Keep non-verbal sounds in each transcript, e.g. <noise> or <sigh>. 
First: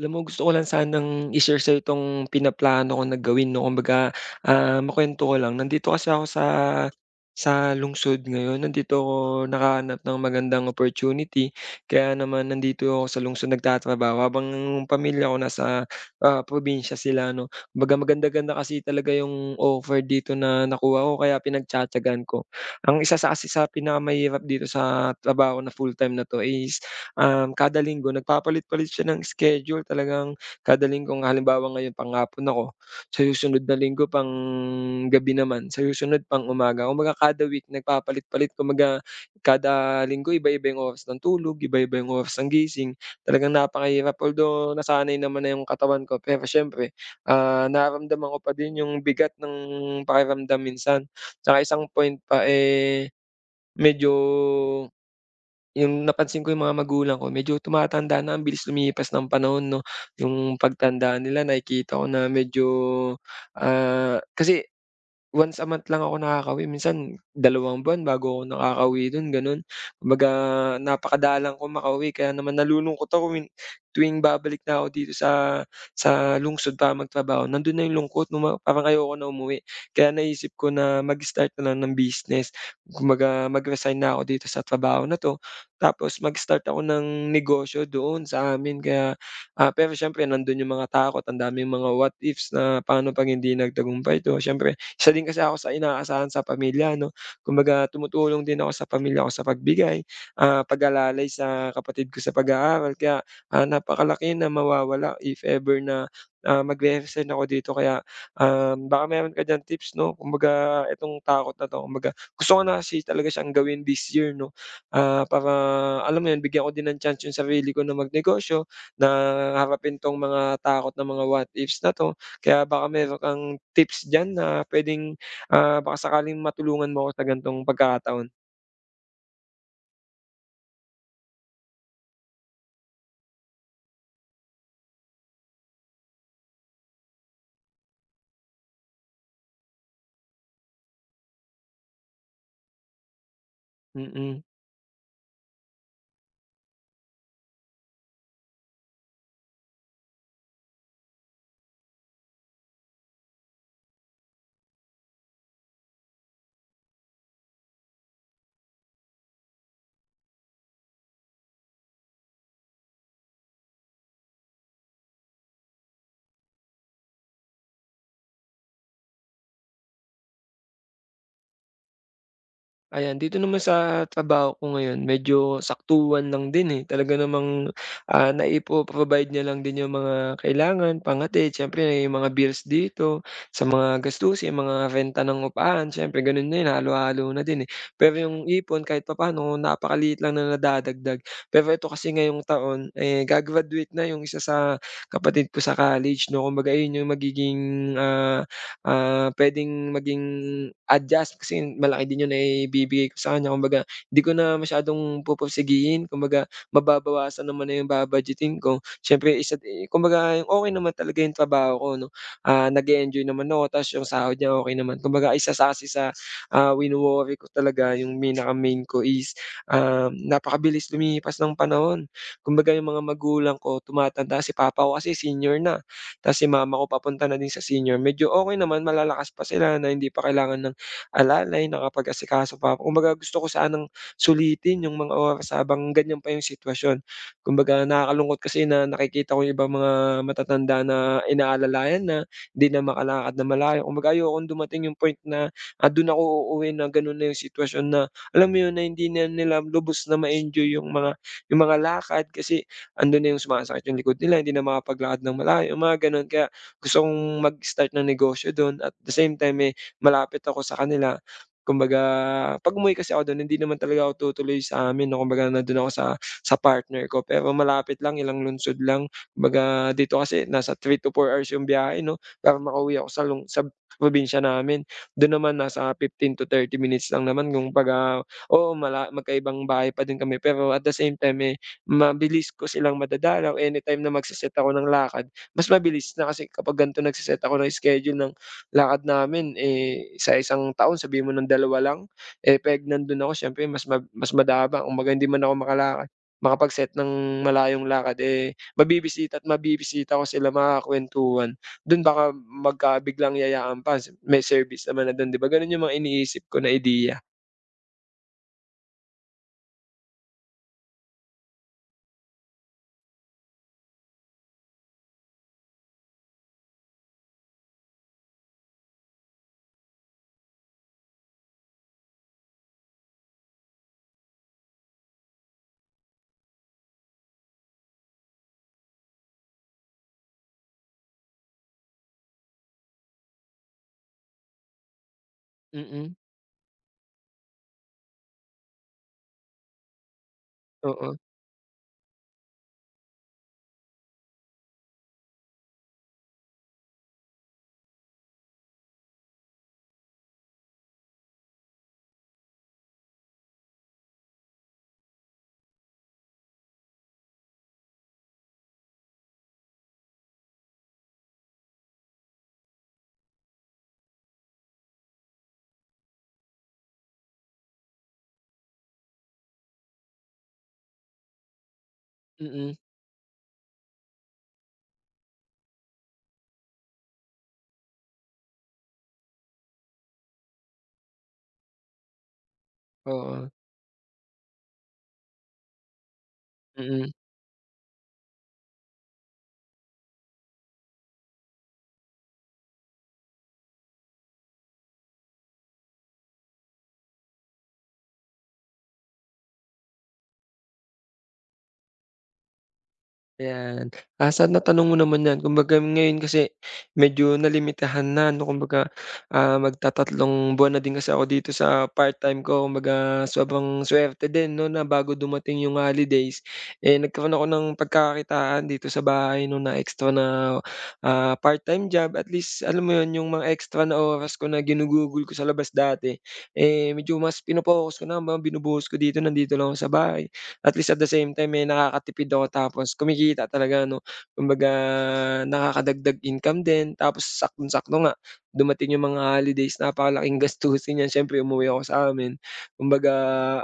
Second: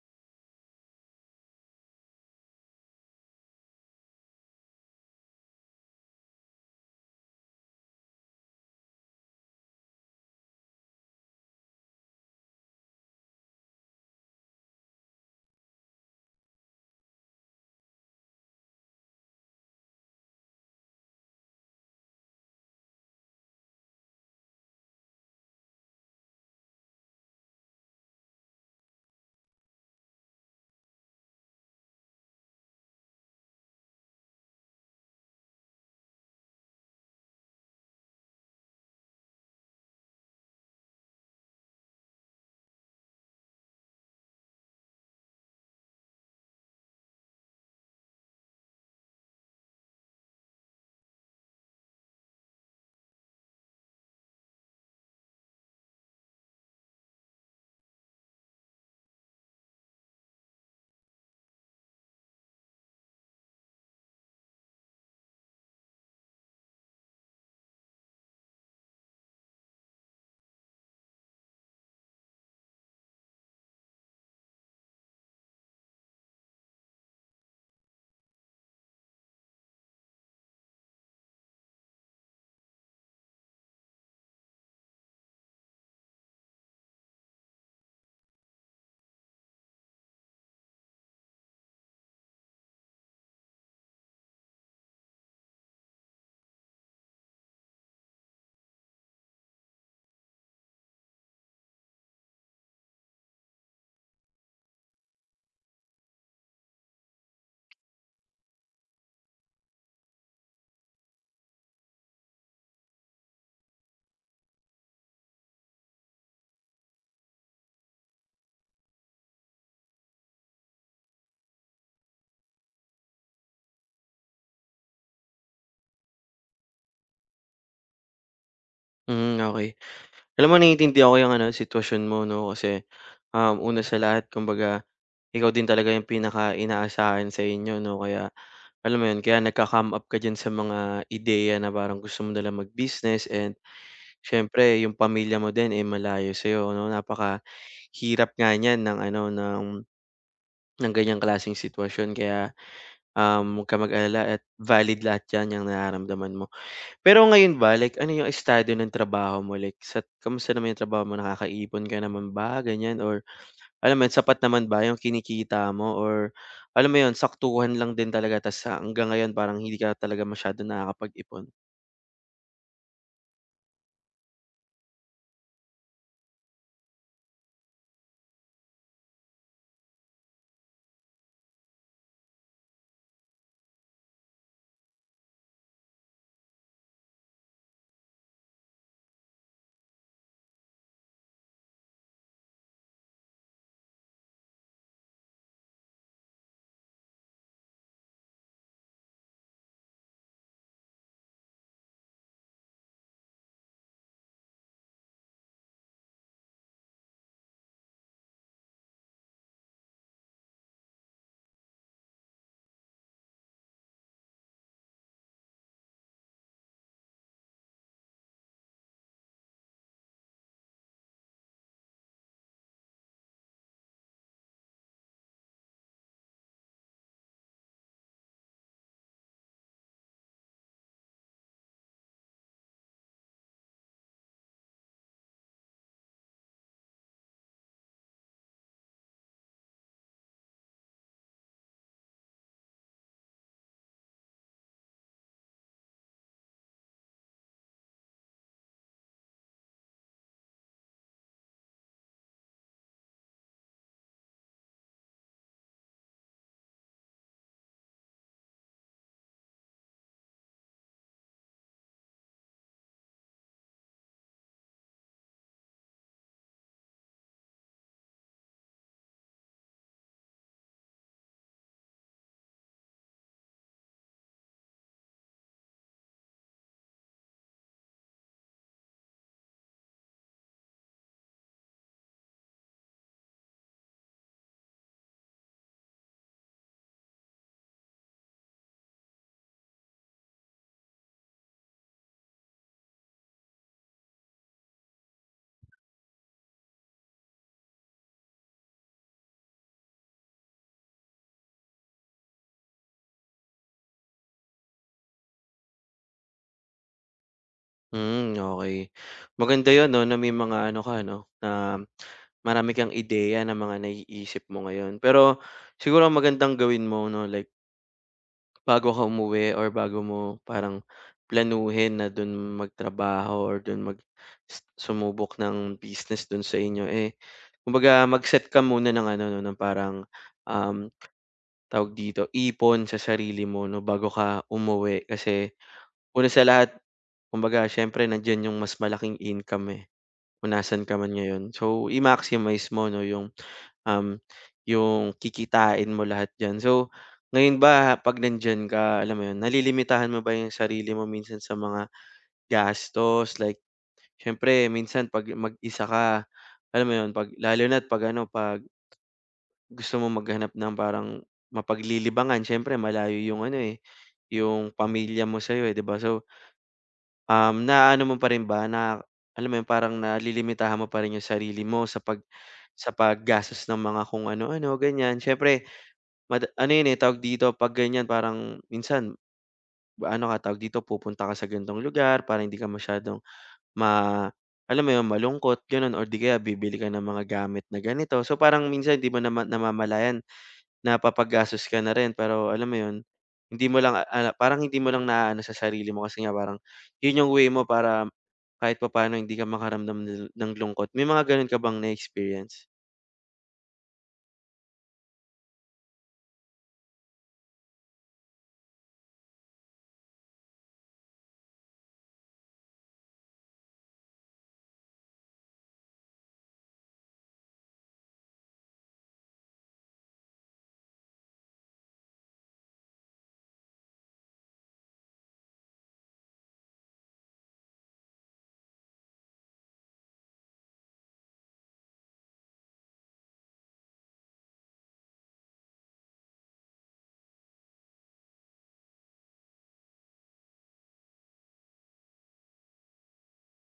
Alam mo, gusto ko lang sanang i-share sa'yo itong pinaplano ko na gawin 'no. Kumbaga, makuwento ko lang. Nandito kasi ako sa lungsod ngayon, nandito ako nakahanap ng magandang opportunity. Kaya naman nandito ako sa lungsod nagtatrabaho habang yung pamilya ko nasa, probinsya sila 'no. Kumbaga maganda-ganda kasi talaga yung offer dito na nakuha ko kaya pinagtiyatiyagaan ko. Ang isa sa kasi sa pinakamahirap dito sa trabaho na full-time na 'to is kada linggo nagpapalit-palit siya ng schedule talagang kada linggo. Kung halimbawa ngayon panghapon ako, sa susunod na linggo pang gabi naman, sa susunod pang-umaga. Kumbaga kada week nagpapalit-palit, kumbaga kada linggo iba-iba yung oras ng tulog, iba-iba yung oras ng gising. Talagang napakahirap although nasanay naman na yung katawan ko, pero siyempre, nararamdaman ko pa din yung bigat ng pakiramdam minsan. Tsaka isang point pa, eh, medyo yung napansin ko yung mga magulang ko medyo tumatanda na, ang bilis lumipas ng panahon 'no. Yung pagtanda nila nakikita ko na medyo, kasi once a month lang ako nakakauwi, minsan 2 buwan bago ako nakakauwi dun gano'n. Kumbaga napakadalang ko makauwi kaya naman nalulungkot ako tuwing babalik na ako dito sa lungsod para magtrabaho, nandun na yung lungkot nung parang ayoko na umuwi. Kaya naisip ko na mag-start na lang ng business, kumbaga mag-resign na ako dito sa trabaho na 'to, tapos mag-start ako ng negosyo doon sa amin, kaya, pero siyempre nandun yung mga takot, ang daming mga what ifs na paano 'pag hindi nagtagumpay 'to. Siyempre isa din kasi ako sa inaasahan sa pamilya 'no, kumbaga tumutulong din ako sa pamilya ko sa pagbigay, pag-alalay sa kapatid ko sa pag-aaral, kaya, napakalaki na mawawala if ever na, magre-resign ako dito, kaya, baka meron ka diyang tips 'no. Kumbaga itong takot na 'to, kumbaga gusto ko na kasi talaga siyang gawin this year 'no, para alam mo 'yun, bigyan ko din ng chance yung sarili ko na magnegosyo, na harapin 'tong mga takot na mga what ifs na 'to. Kaya baka meron kang tips diyan na puwedeng, baka sakaling matulungan mo ako sa ganitong pagkakataon. Hmm, okay. Alam mo, naiintindihan ko yung ano sitwasyon mo 'no, kasi, una sa lahat, kumbaga ikaw din talaga yung pinaka-inaasahan sa inyo 'no, kaya alam mo yun, kaya nagka-come up ka diyan sa mga ideya na parang gusto mo nalang mag-business, and Mm. siyempre yung pamilya mo din, eh, malayo sa'yo 'no. Napakahirap nga niyan ng ano, ng ganyang klaseng sitwasyon, kaya, huwag kang mag-alala at valid lahat 'yan, yang nararamdaman mo. Pero ngayon ba, like ano yung estado ng trabaho mo, like sa kamusta naman yung trabaho mo, nakakaipon ka naman ba ganyan, or alam mo yun, sapat naman ba yung kinikita mo, or alam mo yun, saktuhan lang din talaga, tas hanggang ngayon parang hindi ka talaga masyado nakakapag-ipon? Ayan, dito naman sa trabaho ko ngayon medyo saktuhan lang din, eh. Talaga namang, naipo-provide niya lang din yung mga kailangan, panghatid, siyempre yung mga bills dito, sa mga gastusin, yung mga renta ng upahan, siyempre gano'n na yun, halo-halo na din, eh. Pero yung ipon kahit papaano napakaliit lang na nadadagdag. Pero ito kasi ngayong taon, eh, na yung isa sa kapatid ko sa college 'no, kumbaga yun yung magiging, ah puwedeng maging adjust, kasi malaki din 'yung naibibigay ko sa kanya. Kumbaga hindi ko na masyadong pupursigihin, kumbaga mababawasan naman na 'yung ba-budgetin ko. Siyempre isa di kumbaga okey naman talaga 'yung trabaho ko 'no, nag-e-enjoy naman ako ta's 'yung sahod niya okay naman. Kumbaga isa sa kasi sa, wino-worry ko talaga 'yung pinaka-main ko is, napakabilis lumipas ng panahon. Kumbaga 'yung mga magulang ko tumatanda, si papa ko kasi senior na. Tapos si mama ko papunta na din sa senior, medyo okay naman, malalakas pa sila na hindi pa kailangan ng alalay, nakapag-asikaso pa ako. Kumbaga gusto ko sanang sulitin yung mga oras habang ganyan pa yung sitwasyon. Kumbaga nakakalungkot kasi na nakikita ko yung ibang mga matatanda na inaalalayan na, hindi na makalakad na malayo. Kumbaga ayokong dumating yung point na, dun ako uuwi na ganun na yung sitwasyon na alam mo yun, na hindi na nila lubos na ma-enjoy yung mga lakad kasi andun na yung sumasakit yung likod nila, hindi na makapaglakad ng malayo, mga gano'n. Kaya gusto kong mag-start ng negosyo dun, at the same time, eh, malapit ako sa kanila. Kumbaga, 'pag umuwi kasi ako dun hindi naman talaga ako tutuloy sa amin 'no, kumbaga nandun ako sa partner ko, pero malapit lang, ilang lungsod lang. Kumbaga dito kasi nasa 3 to 4 hours yung biyahe 'no, para makauwi ako sa probinsya namin. Dun naman nasa 15 to 30 minutes lang naman kung 'baga. Oo, magkaibang bahay pa din kami pero at the same time, eh, mabilis ko silang madadalaw anytime na magse-set ako ng lakad, mas mabilis na kasi kapag ganito nagse-set ako ng schedule ng lakad namin, eh, sa 1 taon sabihin mo ng dalawa lang, eh, peg nandun ako siyempre mas madaba kumbaga hindi man ako makalakad makapag-set ng malayong lakad, eh, mabibisita at mabibisita ko sila, makakakuwentuhan. Dun baka magkabiglang yayaan pa, may service naman na dun 'di ba, ganun yung mga iniisip ko na ideya. Hmm, okay. Maganda yun 'no, na may mga ano ka 'no, na marami kang ideya ng mga naiisip mo ngayon. Pero siguro ang magandang gawin mo 'no, like bago ka umuwi, or bago mo parang planuhin na dun magtrabaho or dun mag sumubok ng business dun sa inyo, eh, kumbaga mag-set ka muna ng ano 'no, ng parang, um, tawag dito, ipon sa sarili mo 'no, bago ka umuwi. Kasi Mm. una sa lahat, kumbaga siyempre nandiyan yung mas malaking income, eh. Kung nasaan ka man Oo. ngayon. So, i-maximize mo 'no yung, um, yung kikitain mo lahat diyan. So, ngayon ba 'pag nandiyan ka, alam mo yun, nalilimitahan mo ba yung sarili mo minsan sa mga gastos? Like siyempre minsan 'pag mag-isa ka, alam mo yun, 'pag lalo na 'pag ano, 'pag gusto mo maghanap ng parang mapaglilibangan, siyempre malayo yung ano, eh, yung pamilya mo sa'yo, eh, 'di ba? So naaano mo pa rin ba na alam mo yun, parang nalilimitahan mo pa rin yung sarili mo sa Mm. sa paggastos ng mga kung ano-ano, ganyan. Siyempre ano yun, eh, tawag dito, 'pag ganyan parang minsan ano ka, tawag dito, pupunta ka sa ganitong lugar para hindi ka masyadong Oo, ma alam mo yun, malungkot, gano'n, or 'di kaya bibili ka ng mm. mga gamit na ganito. So, parang minsan 'di mo namamalayan, napapagastos ka na rin, pero alam mo 'yun, hindi mo lang naaano sa sarili mo, kasi nga parang 'yun yung way mo para kahit papaano hindi ka makaramdam ng lungkot. May mga gano'n ka bang na-experience? Ayan. Ah, sa natanong mo naman 'yan, kumbaga ngayon kasi medyo nalimitahan na 'no. Kumbaga, magtatatlong buwan na din kasi ako dito sa part-time ko. Kumbaga sobrang suwerte din 'no, na bago dumating yung holidays, eh, nagkaroon ako ng pagkakakitaan dito sa bahay 'no, na extra na, part-time job. At least alam mo 'yun, yung mga extra na oras ko na ginugugol ko sa labas dati, eh, medyo mas pino-focus ko na, mga binubuhos ko dito, nandito lang ako sa bahay, at least at the same time, eh, nakakatipid ako tapos kumikita talaga 'no. Kumbaga nakakadagdag income din, tapos saktong-sakto nga dumating yung mga holidays, napakalaking <laughs> gastusin niyan, siyempre umuwi ako sa amin. Kumbaga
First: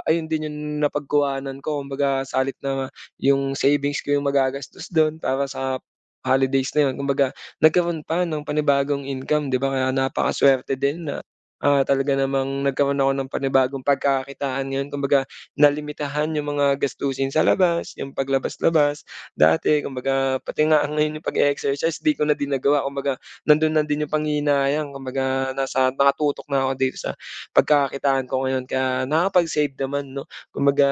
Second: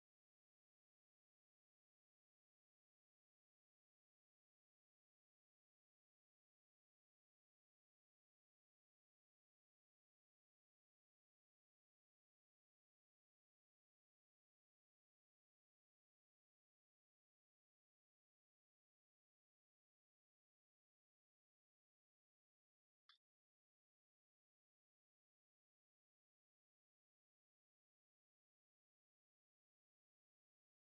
ayun din yung napagkuhanan ko, kumbaga sa halip na yung savings ko yung magagastos dun para sa holidays na yun. Kumbaga nagkaroon pa ng panibagong income 'di ba, kaya napakasuwerte din na, talaga namang nagkaroon ako ng panibagong pagkakakitaan ngayon, kumbaga na limitahan yung mga gastusin sa labas, yung paglabas-labas. Dati kumbaga, pati nga ngayon yung pag exercise 'di ko na din nagawa, kumbaga nandun na din yung panghihinayang, kumbaga nasa nakatutok na ako dito sa pagkakakitaan ko ngayon kaya nakapag-save naman 'no. Kumbaga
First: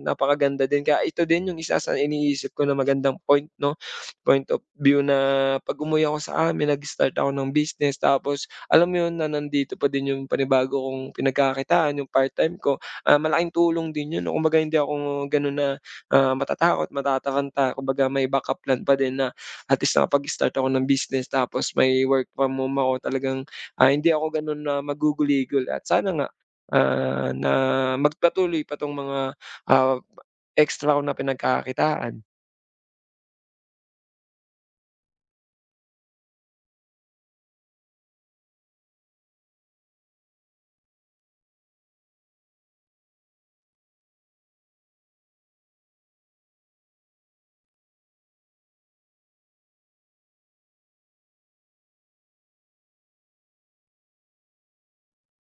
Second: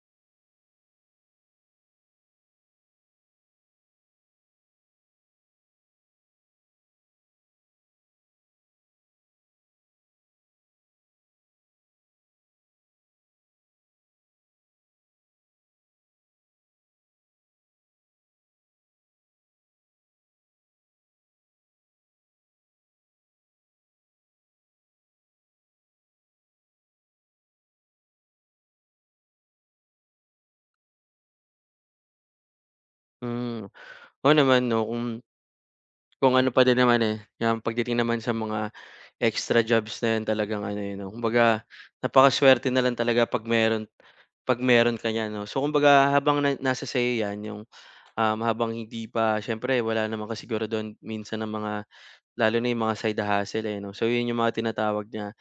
napakaganda din, kaya ito din yung isa sa iniisip ko na magandang point 'no, point of view na 'pag umuwi ako sa amin nag-start ako ng business, tapos alam mo yun na nandito pa din yung panibago kong pinagkakitaan, yung part-time ko, malaking tulong din 'yun 'no. Kumbaga hindi ako gano'n na, matatakot, matataranta, kumbaga may backup plan pa din na at least nakapag-start ako ng business tapos may work from home ako, talagang, hindi ako gano'n na maguguligol, at sana nga, na magpatuloy pa 'tong mga, ah, extra ko na pinagkakakitaan. Hmm, oo naman 'no, kung ano pa din naman, eh, yung pagdating naman sa mga extra jobs na 'yun talagang ano, eh, 'no, kumbaga napakasuwerte na lang talaga 'pag meron, 'pag meron ka niyan 'no. So kumbaga habang na nasa sa'yo 'yan yung, habang hindi pa, siyempre wala naman kasi siguro do'n minsan ng mga lalo na yung mga side hustle, eh, 'no? So, yun yung mga tinatawag niya,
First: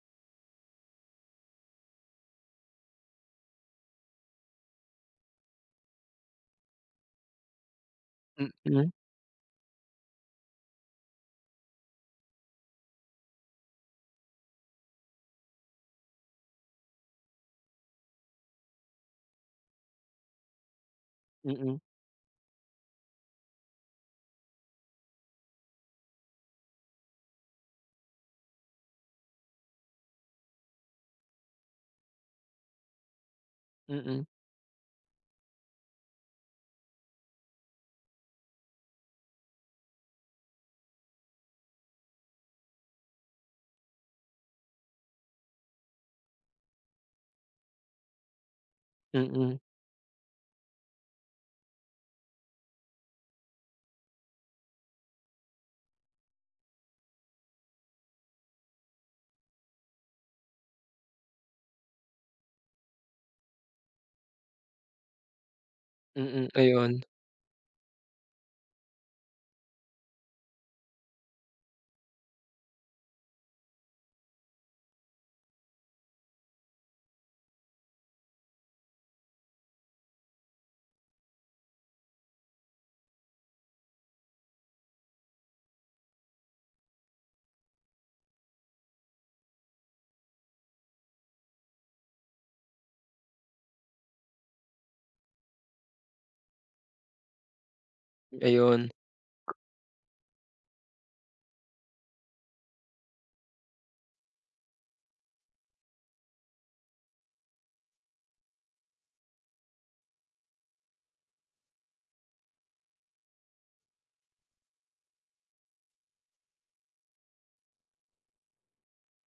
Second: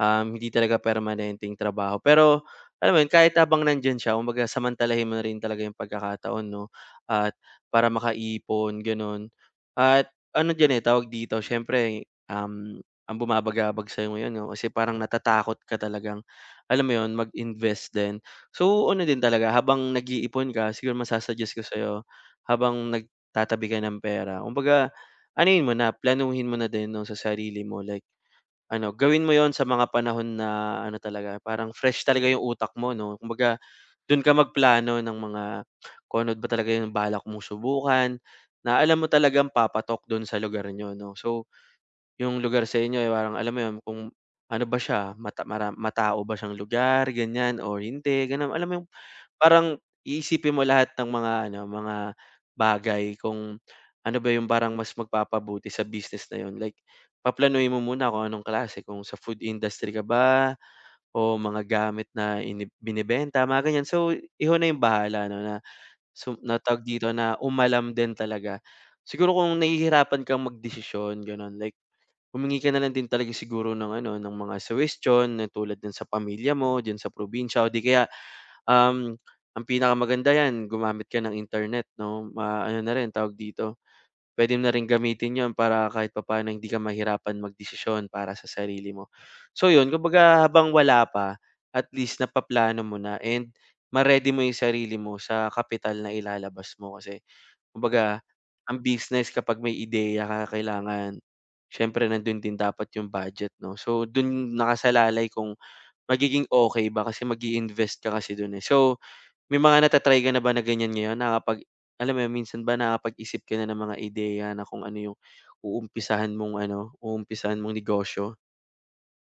hindi talaga permanenteng trabaho. Pero alam mo yun, kahit habang nandiyan siya kumbaga samantalahin mo na rin talaga yung pagkakataon 'no, at para Mm, makaipon mm, gano'n. At ano diyan, eh, tawag dito siyempre, ang bumabagabag sa'yo ngayon 'no, kasi parang natatakot ka talagang alam mo yun, mag-invest din. So ano din talaga, habang nag-iipon ka siguro ko mm, sa'yo, habang nagtatabi ka ng pera kumbaga ano mo na, planuhin mo na din 'no sa sarili mo, like ano, gawin mo 'yon sa mga panahon na ano talaga, parang fresh talaga yung utak mo 'no. Kumbaga, do'n mm, ka magplano ng mga kung ano ba talaga yung balak mong subukan, na alam mo talagang papatok do'n sa lugar niyo 'no. So yung lugar sa inyo, eh, parang alam mo yun kung ano ba siya, matao ba siyang lugar ganyan or hindi, gano'n. Alam mo yung mm, parang iisipin mo lahat ng mga ano, mga bagay kung ano ba yung parang mas magpapabuti sa business na yun. Like paplanuhin mo muna kung anong klase, kung sa food industry ka ba o mga gamit na binebenta, mga ganyan. So, ikaw na yung bahala 'no na mm, na tawag ayun, dito, na umalam din talaga. Siguro kung nahihirapan kang magdesisyon gano'n, like humingi ka na lang din talaga siguro ng ano, ng mga suhestiyon na tulad din sa pamilya mo diyan sa probinsya, o di kaya, um, ang pinakamaganda 'yan gumamit ka ng internet 'no, ma-ano na rin tawag dito, puwede mo na rin gamitin 'yon para kahit papaano hindi ka mahirapan magdesisyon para sa sarili mo. So 'yun, kumbaga habang wala pa, at least napaplano mo na, and ma-ready mo 'yung sarili mo sa kapital na ilalabas mo. Kasi kumbaga, ang ayun. business kapag may ideya ka, kailangan siyempre nandun din dapat yung budget 'no. So dun nakasalalay kung magiging okay ba, kasi mag invest ka kasi dun, eh. So may mga nata-try ka na ba na ganyan ngayon, nakakapag alam mo yun minsan ba nakakapag-isip ka na ng mga ideya na kung ano yung uumpisahan mong ano, uumpisahan mong negosyo?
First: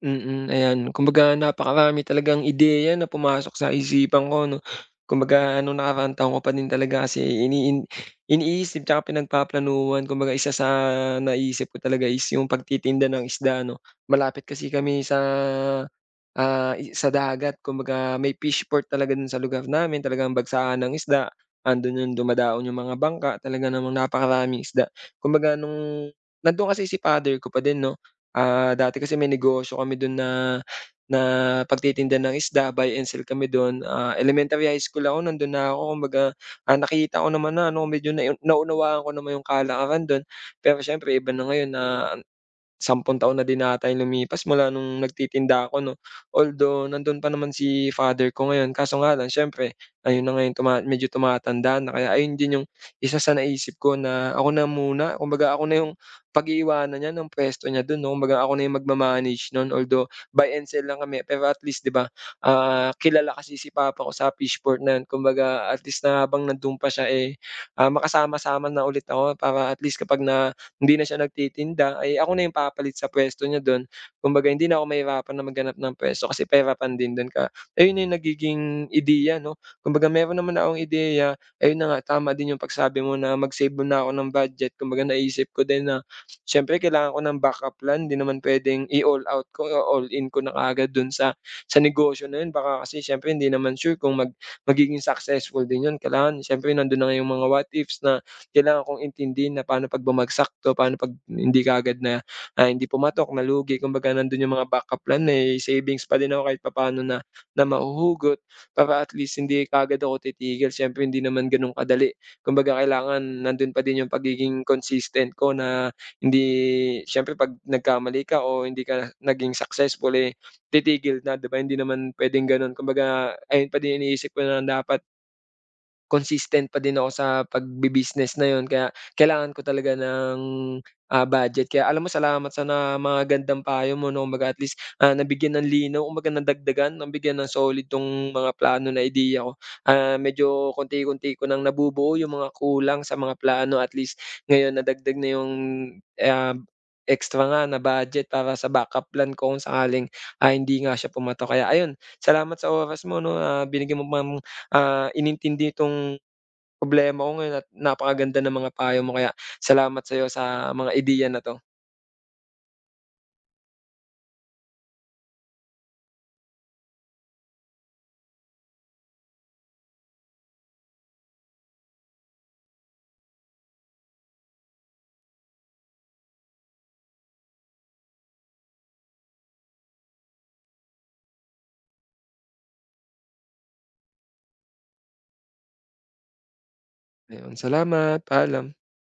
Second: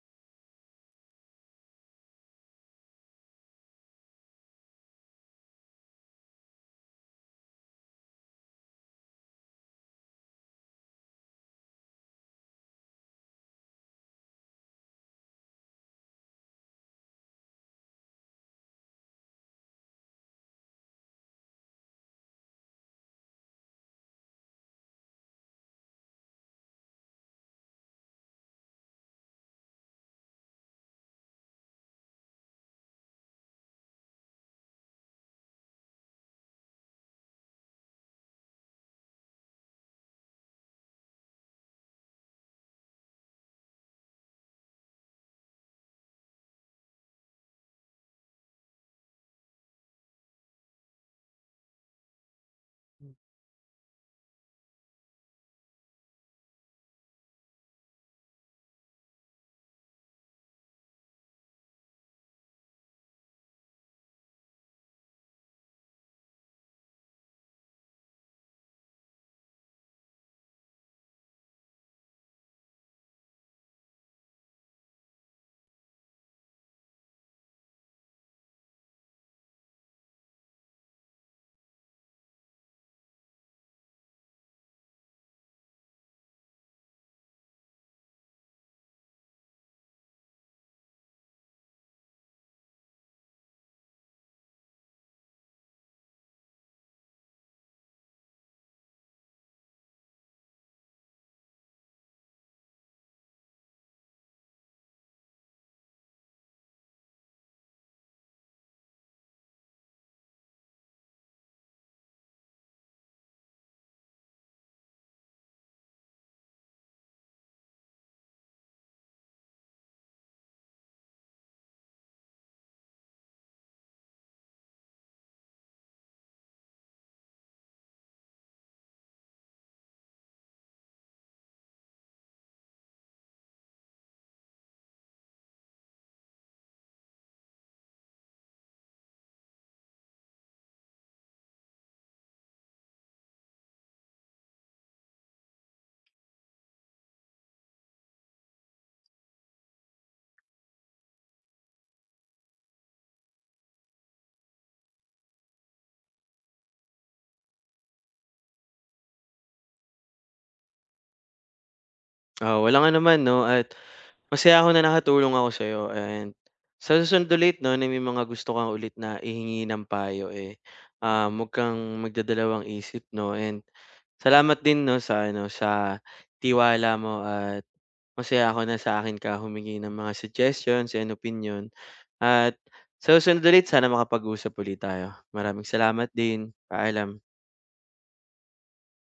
Mm, ayan, kumbaga napakarami talagang ideya na pumasok sa isipan ko 'no. Kumbaga nung nakaraan taon ko pa din talaga kasi iniisip tsaka pinagpaplanuhan, kumbaga isa sa naisip ko talaga is yung pagtitinda ng isda 'no. Malapit kasi kami sa Ah, i sa dagat, kumbaga may fish port talaga dun sa lugar namin, talagang bagsakan ng isda, andun yung dumadaon yung mga bangka, talaga namang napakaraming isda. Kumbaga nung nandun kasi si father ko pa din 'no, dati kasi may negosyo kami dun na na pagtitinda ng isda, buy and sell kami dun. Ah, elementary high school ako nandun na ako, kumbaga, nakita ko naman na ano, medyo naunawaan ko naman yung kalakaran dun. Pero siyempre iba na ngayon na 10 taon na din ata yung lumipas mula nung nagtitinda ako 'no. Although nandun pa naman si father ko ngayon kaso nga lang, siyempre ayun na nga yung medyo tumatanda na, kaya ayun din yung isa sa naisip ko na ako na muna, kumbaga ako na yung pag-iiwanan niya ng puwesto niya dun 'no. Kumbaga ako na yung magma-manage nun, although buy and sell lang kami pero at least 'di ba, kilala kasi si papa ko sa Fishport na yun, kumbaga at least na habang nandun pa siya, eh, makasama-sama na ulit ako para at least kapag na hindi na siya nagtitinda, ay ako na yung papalit sa puwesto niya do'n. Kumbaga hindi na ako mahirapan na maghanap ng puwesto, kasi pahirapan din do'n ka, ayun na yung nagiging ideya 'no. Kumbaga meron naman akong ideya, ayun na nga tama din yung pagsabi mo na mag-save muna ako ng budget. Kumbaga naisip ko din na siyempre kailangan ko ng backup plan, hindi naman puwedeng i-all out ko o all in ko na kaagad do'n sa negosyo na yun. Baka kasi siyempre hindi naman sure kung magiging successful din yun. Kailangan siyempre nando'n na nga yung mga what ifs na kailangan kong intindihin na paano 'pag bumagsak 'to, paano 'pag hindi kaagad na, hindi pumatok, nalugi. Kumbaga nandun yung mga backup plan na, eh, savings pa din ako kahit papaano na na mahuhugot para at least hindi kaagad ako titigil. Siyempre hindi naman gano'n kadali. Kumbaga kailangan nandun pa din yung pagiging consistent ko, na hindi siyempre 'pag nagkamali ka o hindi ka naging successful, eh, titigil na, 'di ba? Hindi naman puwedeng gano'n. Kumbaga ayun pa din iniisip ko na dapat consistent pa din ako sa pagbi-business na yun, kaya kailangan ko talaga ng, budget. Kaya alam mo, salamat sa na magandang payo mo 'no, kumbaga at least, nabigyan ng linaw, kumbaga nadagdagan, nabigyan ng solid 'tong mga plano na ideya ko. Ah, medyo konti-konti ko ng nabubuo yung mga kulang sa mga plano, at least ngayon nadagdag na yung, ah, extra nga na budget para sa backup plan ko kung sakaling, hindi nga siya pumatok. Kaya ayun, salamat sa oras mo 'no, binigyan mo ng inintindi itong problema ko ngayon, at napakaganda ng mga payo mo, kaya salamat sa'yo sa mga ideya na 'to. Oo, walang anuman 'no, at masaya ako na nakatulong ako sa'yo, and sa susunod ulit 'no, na may mga gusto kang ulit na ihingi ng payo, eh, huwag kang magdadalawang isip 'no, and salamat din 'no sa ano, sa tiwala mo, at masaya ako na sa akin ka humingi ng mga suggestions and opinyon, at sa susunod ulit sana makapag-usap ulit tayo. Maraming salamat din. Paalam. Ayun, salamat, paalam.